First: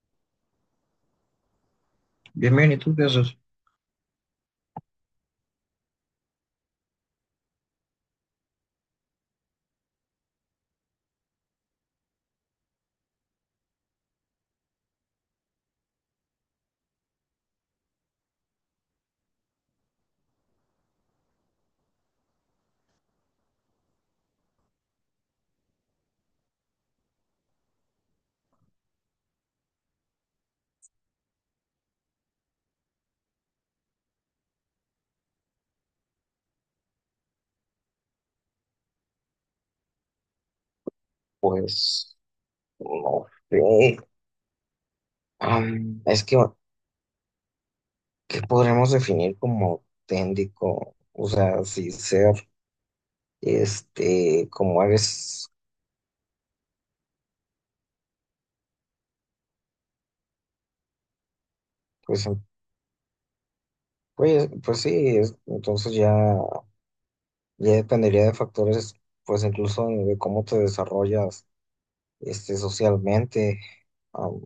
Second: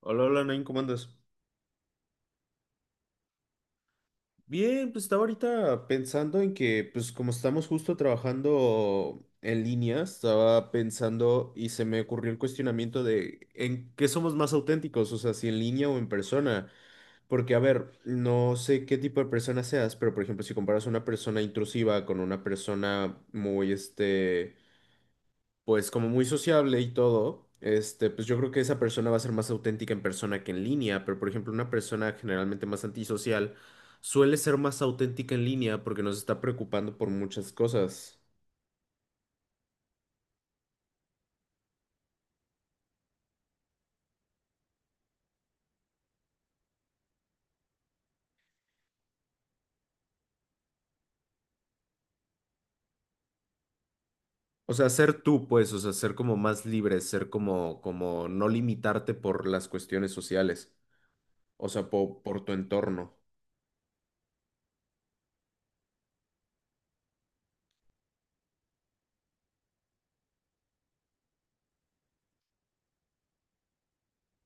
Hola, hola, Nain, ¿cómo andas? Bien, bien, ¿y tú qué haces? Bien, pues estaba ahorita pensando en que, pues como estamos justo trabajando en línea, estaba pensando y se me ocurrió el cuestionamiento de en qué somos más auténticos, o sea, si en línea o en persona. Porque, a ver, no sé qué tipo de persona seas, pero por ejemplo, si comparas una persona intrusiva con una persona muy, pues como muy sociable y todo, pues yo creo que esa persona va a ser más auténtica en persona que en línea, pero por ejemplo una persona generalmente más antisocial suele ser más auténtica en línea porque nos está preocupando por muchas cosas. Pues, no sé. Es que, ¿qué podremos definir como auténtico? O sea, si ser, O como sea, ser tú, eres, pues, o sea, ser como más libre, ser como, como no limitarte por las cuestiones sociales, o sea, pues, em, por tu entorno. Pues sí, entonces ya, ya dependería de factores, pues incluso de cómo te desarrollas, socialmente. Am,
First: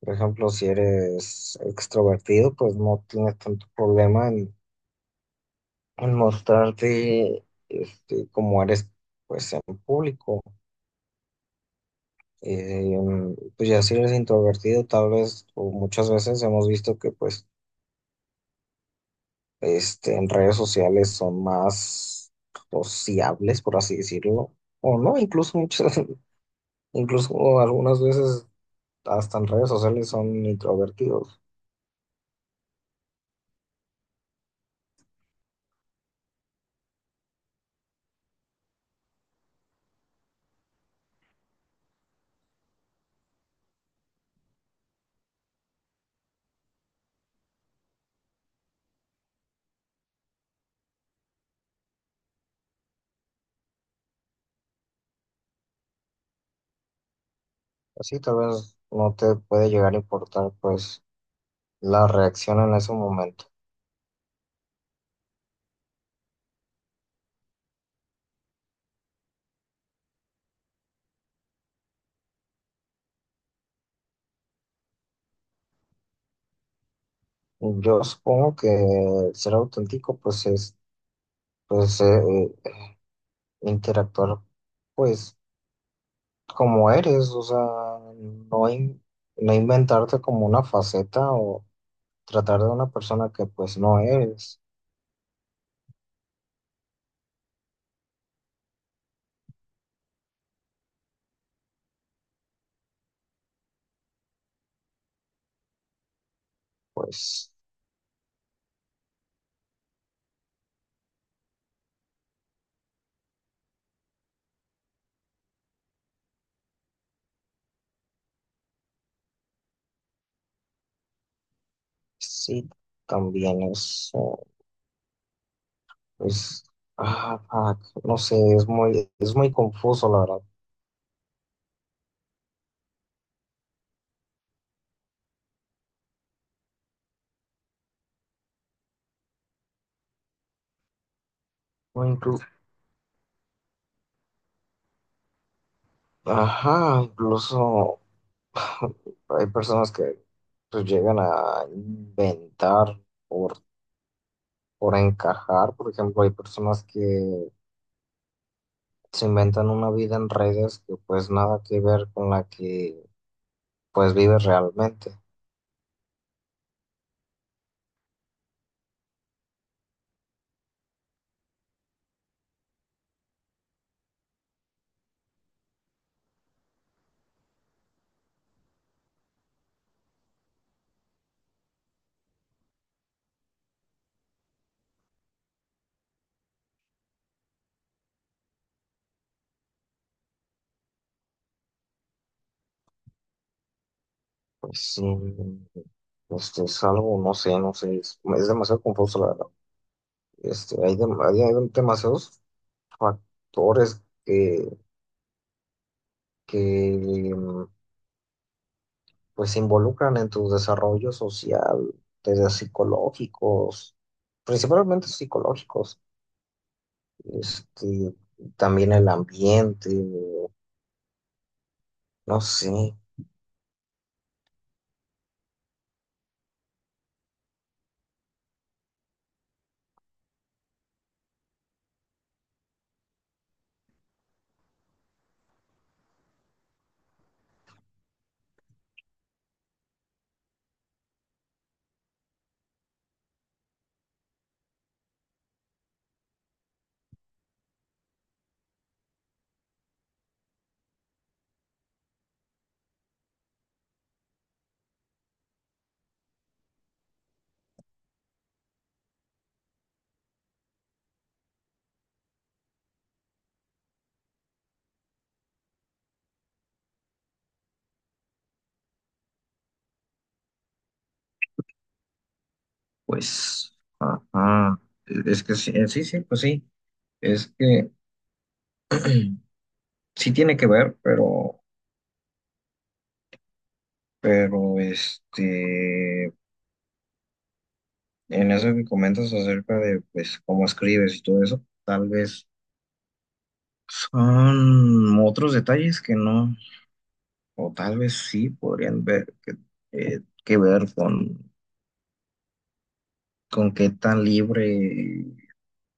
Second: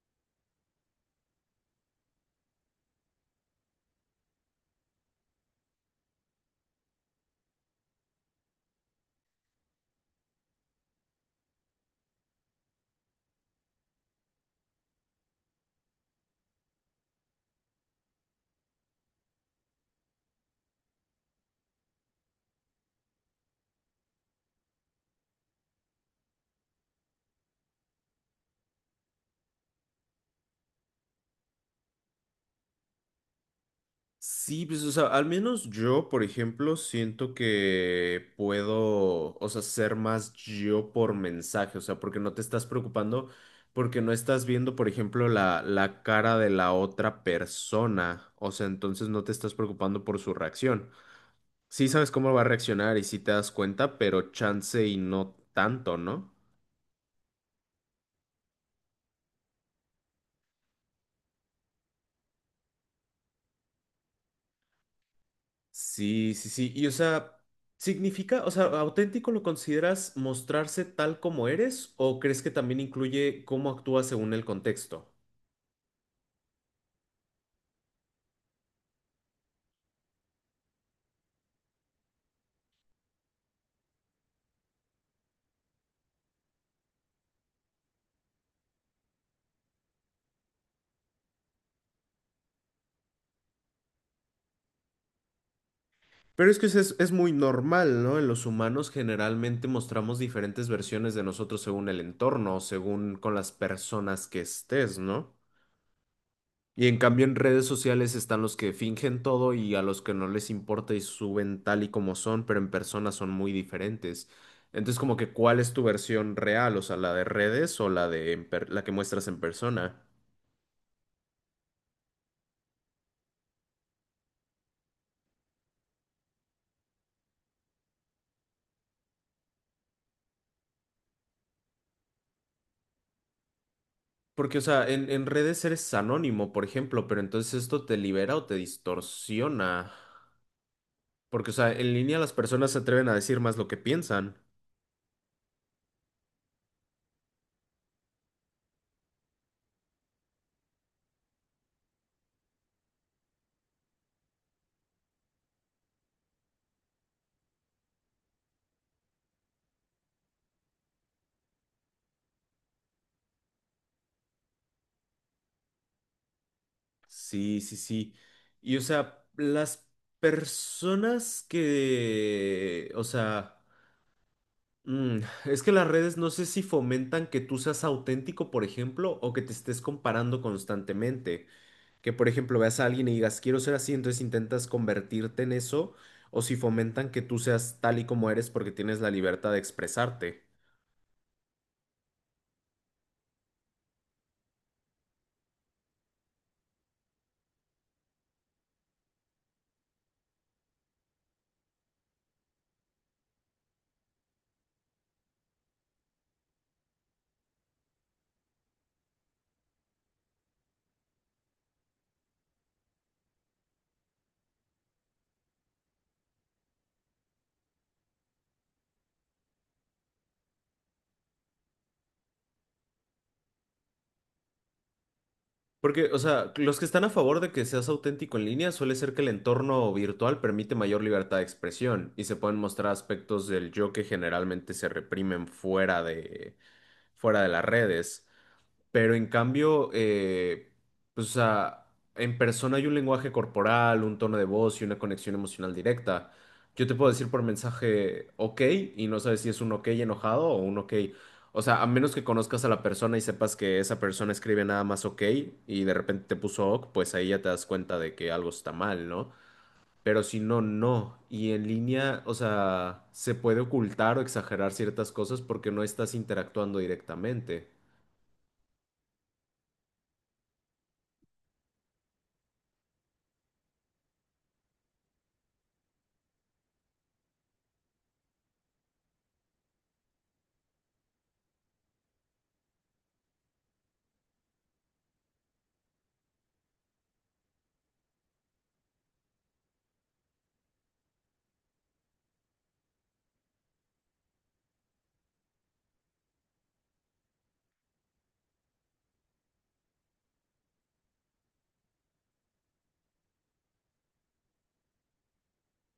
por ejemplo, si eres extrovertido, pues no tienes tanto problema en mostrarte como eres pues en público. Pues ya si eres introvertido, tal vez, o muchas veces hemos visto que pues en redes sociales son más sociables, por así decirlo, o no, incluso algunas veces hasta en redes sociales son introvertidos. Sí, pues, o sea, al menos yo, por ejemplo, siento que puedo, o sea, ser más yo por mensaje, o sea, porque no te estás preocupando, porque no estás viendo, por ejemplo, la cara de la otra persona, o sea, entonces no te estás preocupando por su reacción. Sí sabes cómo va a reaccionar y sí te das cuenta, pero chance y no tanto, ¿no? Así tal vez no te puede llegar a importar pues la reacción en ese momento. Sí, sí, sí. Y o sea, ¿significa, o sea, auténtico lo consideras mostrarse tal como eres o crees que también incluye cómo actúas según el contexto? Yo supongo que ser auténtico pues es pues eh, eh, interactuar pues como eres, o sea, no, in- no inventarte como una faceta o tratar de una persona que pues no eres, Pero es que es muy normal, ¿no? En los humanos generalmente mostramos diferentes versiones de nosotros según el entorno, según con las personas que estés, ¿no? Y en cambio en pues redes sociales están los que fingen todo y a los que no les importa y suben tal y como son, pero en persona son muy diferentes. Entonces como que ¿cuál es tu versión real? O sea, la de redes o la de la que muestras en persona. sí, también es, pues, ah, fuck, no sé, es muy confuso la verdad. Porque, o sea, en redes eres anónimo, por ejemplo, pero entonces esto te libera o te distorsiona. Porque, o sea, en O línea las inclu- personas se atreven a decir más lo que piensan. Ajá, incluso hay personas que pues llegan a inventar por, por encajar, por ejemplo, hay personas que se inventan una vida en redes que pues nada que ver con la que pues vives realmente. Sí, sí, sí. Y, o sea, las personas que, o sea... Mm, es que las redes no sé si fomentan que tú seas auténtico, por ejemplo, o que te estés comparando constantemente. Que, por ejemplo, veas a alguien y digas, quiero ser así, entonces intentas convertirte en eso, o si fomentan que tú seas tal y como eres porque tienes la libertad de expresarte. Pues sí, este es algo, no sé, no sé, es demasiado confuso la verdad. Hay demasiados factores que pues se involucran en tu desarrollo social, desde psicológicos, principalmente psicológicos, este, también el ambiente, no sé. Porque, o sea, los que están a favor de que seas auténtico en línea suele ser que el entorno virtual permite mayor libertad de expresión y se pueden mostrar aspectos del yo que generalmente se reprimen fuera de las redes. Pero en cambio, pues, o sea, en persona hay un lenguaje corporal, un tono de voz y una conexión emocional directa. Yo te puedo decir por mensaje ok y no sabes si es un ok enojado o un ok. O sea, a menos que conozcas a la persona y sepas que esa persona escribe nada más ok y de repente te puso ok, pues ahí ya te das cuenta de que algo está mal, ¿no? Pero si no, no. Y en línea, o sea, se puede ocultar o exagerar ciertas cosas porque no estás interactuando directamente. Pues, ajá, es que sí, sí, sí, pues sí, es que sí tiene que ver, pero, pero en eso que comentas acerca de, pues, cómo escribes y todo eso, tal vez son otros detalles que no, o tal vez sí podrían ver, que ver con qué tan libre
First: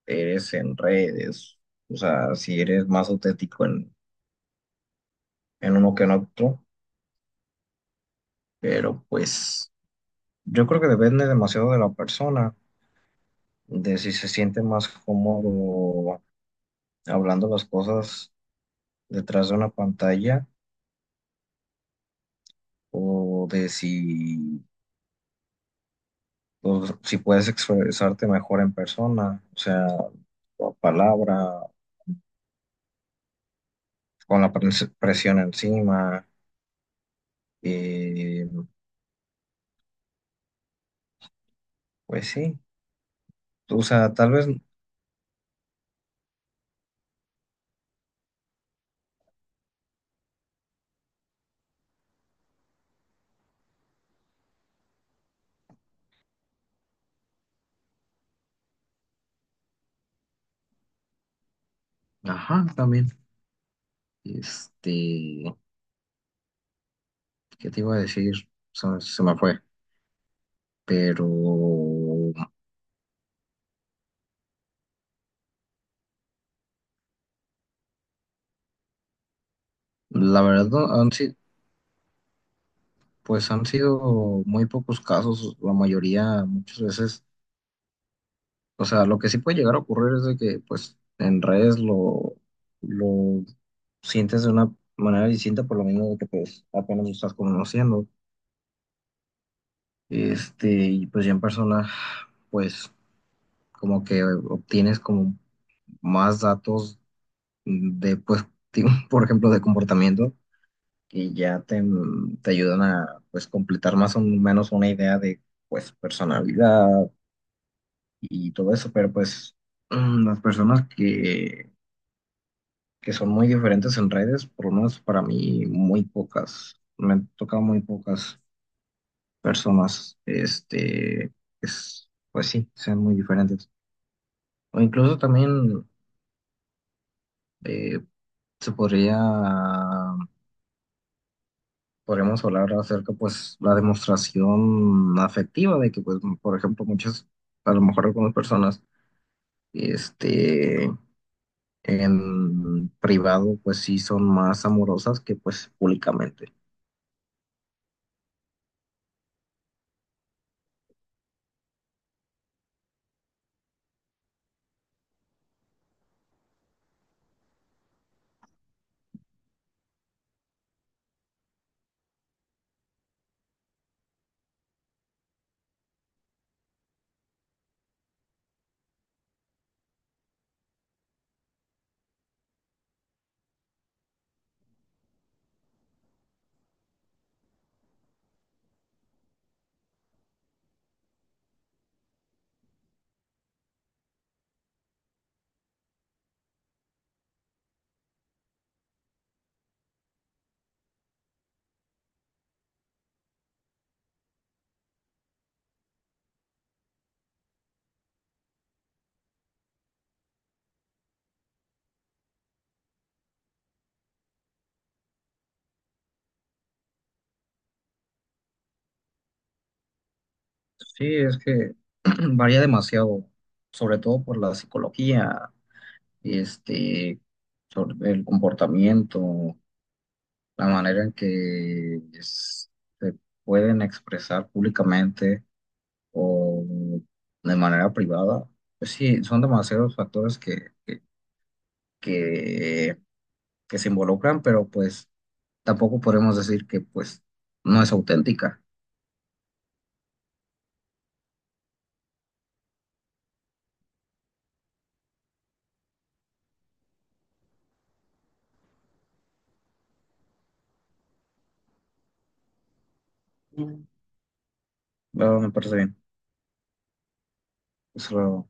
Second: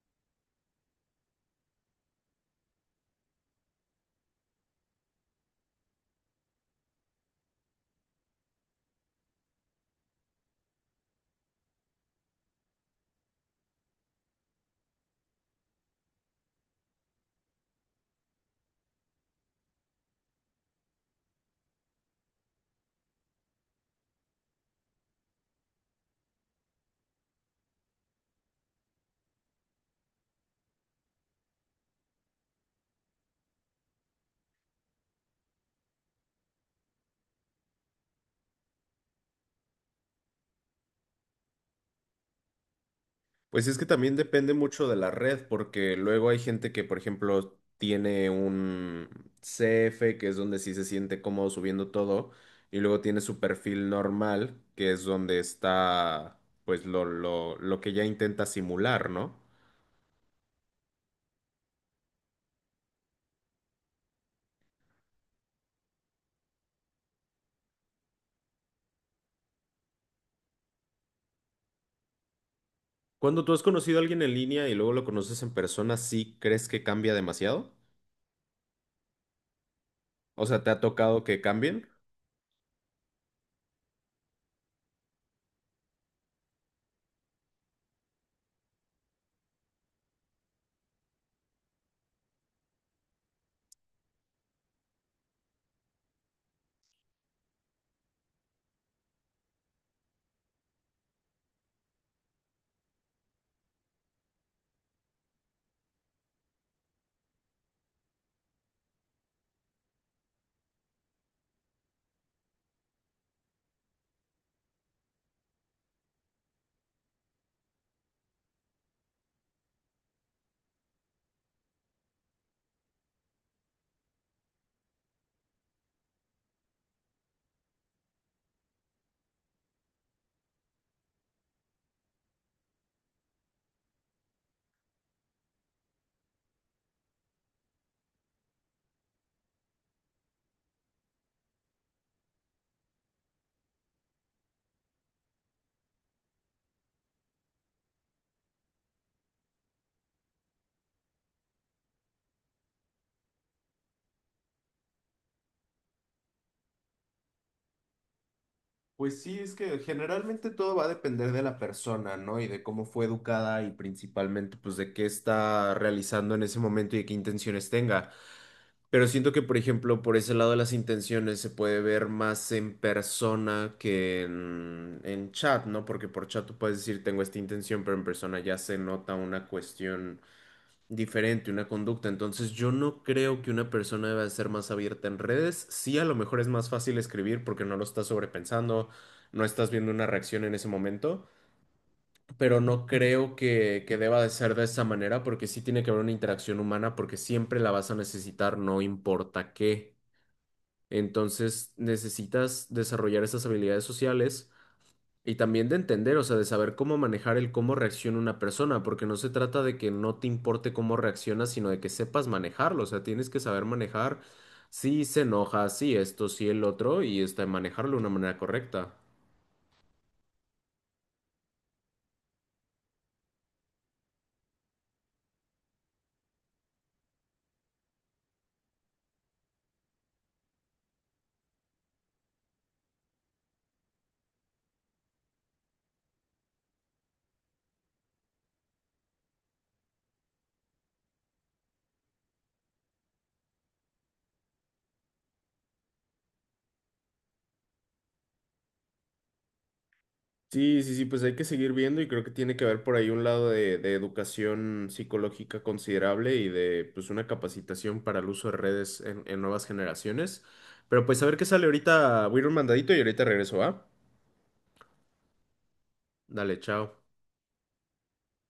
eres en redes, o sea, si eres más auténtico en uno que en otro, pero pues... Yo creo que depende demasiado de la persona, de si se siente más cómodo hablando las cosas detrás de una pantalla o de si, o si puedes expresarte mejor en persona, o sea, por palabra, con la presión encima, eh, pues sí, Pues es o que sea, también tal vez, depende mucho de la red, porque luego hay gente que, por ejemplo, tiene un CF, que es donde sí se siente cómodo subiendo todo, y luego tiene su perfil normal, que es donde está, pues, lo que ya intenta simular, ¿no? ajá, también, este, ¿qué te iba a decir? Se me fue, pero... Cuando tú has conocido a alguien en línea y luego lo conoces en persona, ¿sí crees que cambia demasiado? La O sea, verdad, ¿te ha no, han tocado si- que cambien? pues han sido muy pocos casos, la mayoría muchas veces, o sea, lo que sí puede llegar a ocurrir es de que pues en redes lo sientes de una manera distinta por lo mismo de que pues apenas lo estás conociendo, y pues ya en persona pues como que obtienes como más datos de pues, por ejemplo, de comportamiento y ya te ayudan a pues completar más o menos una idea de pues personalidad y todo eso, pero pues las personas que son muy diferentes en redes, por lo menos para mí, muy pocas, me han tocado muy pocas personas, es, pues sí, sean muy diferentes. O incluso también eh, se podría, podríamos hablar acerca, pues, la demostración afectiva de que, pues, por ejemplo, a lo mejor algunas personas, este en privado pues sí son más amorosas que pues públicamente. Pues sí, es que generalmente todo va a depender de la persona, ¿no? Y de cómo fue educada y principalmente, pues, de qué está realizando en ese momento y de qué intenciones tenga. Pero siento que, por ejemplo, por ese lado de las intenciones se puede ver más en persona que en chat, ¿no? Porque por chat tú puedes decir, tengo esta intención, pero en persona ya se nota una cuestión diferente, una conducta. Entonces yo no creo que una persona deba ser más abierta en redes. Sí, a lo mejor es más fácil escribir porque no lo estás sobrepensando, no estás viendo una reacción en ese momento, pero no creo que deba de ser de esa manera porque sí tiene que haber una interacción humana porque siempre la vas a necesitar, no importa qué. Entonces necesitas desarrollar esas habilidades sociales y también de entender, o sea, de saber cómo manejar el cómo reacciona una persona, porque no se trata de que no te importe cómo reaccionas, sino de que sepas manejarlo, o sea, tienes que saber manejar si se enoja, si esto, si el otro, y manejarlo de una manera correcta. Sí, es que varía demasiado, sobre todo por la psicología, este, sobre el comportamiento, la manera en que se pueden expresar públicamente o de manera privada. Pues sí, son demasiados factores que que se involucran, pero pues tampoco podemos decir que pues no es auténtica. Sí, sí, sí, pues hay que seguir viendo y creo que tiene que haber por ahí un lado de educación psicológica considerable y de pues una capacitación para el uso de redes en nuevas generaciones. Pero pues a ver qué sale ahorita, voy a ir un mandadito y ahorita regreso, No, ¿va? me parece bien. Dale, chao. Eso lo,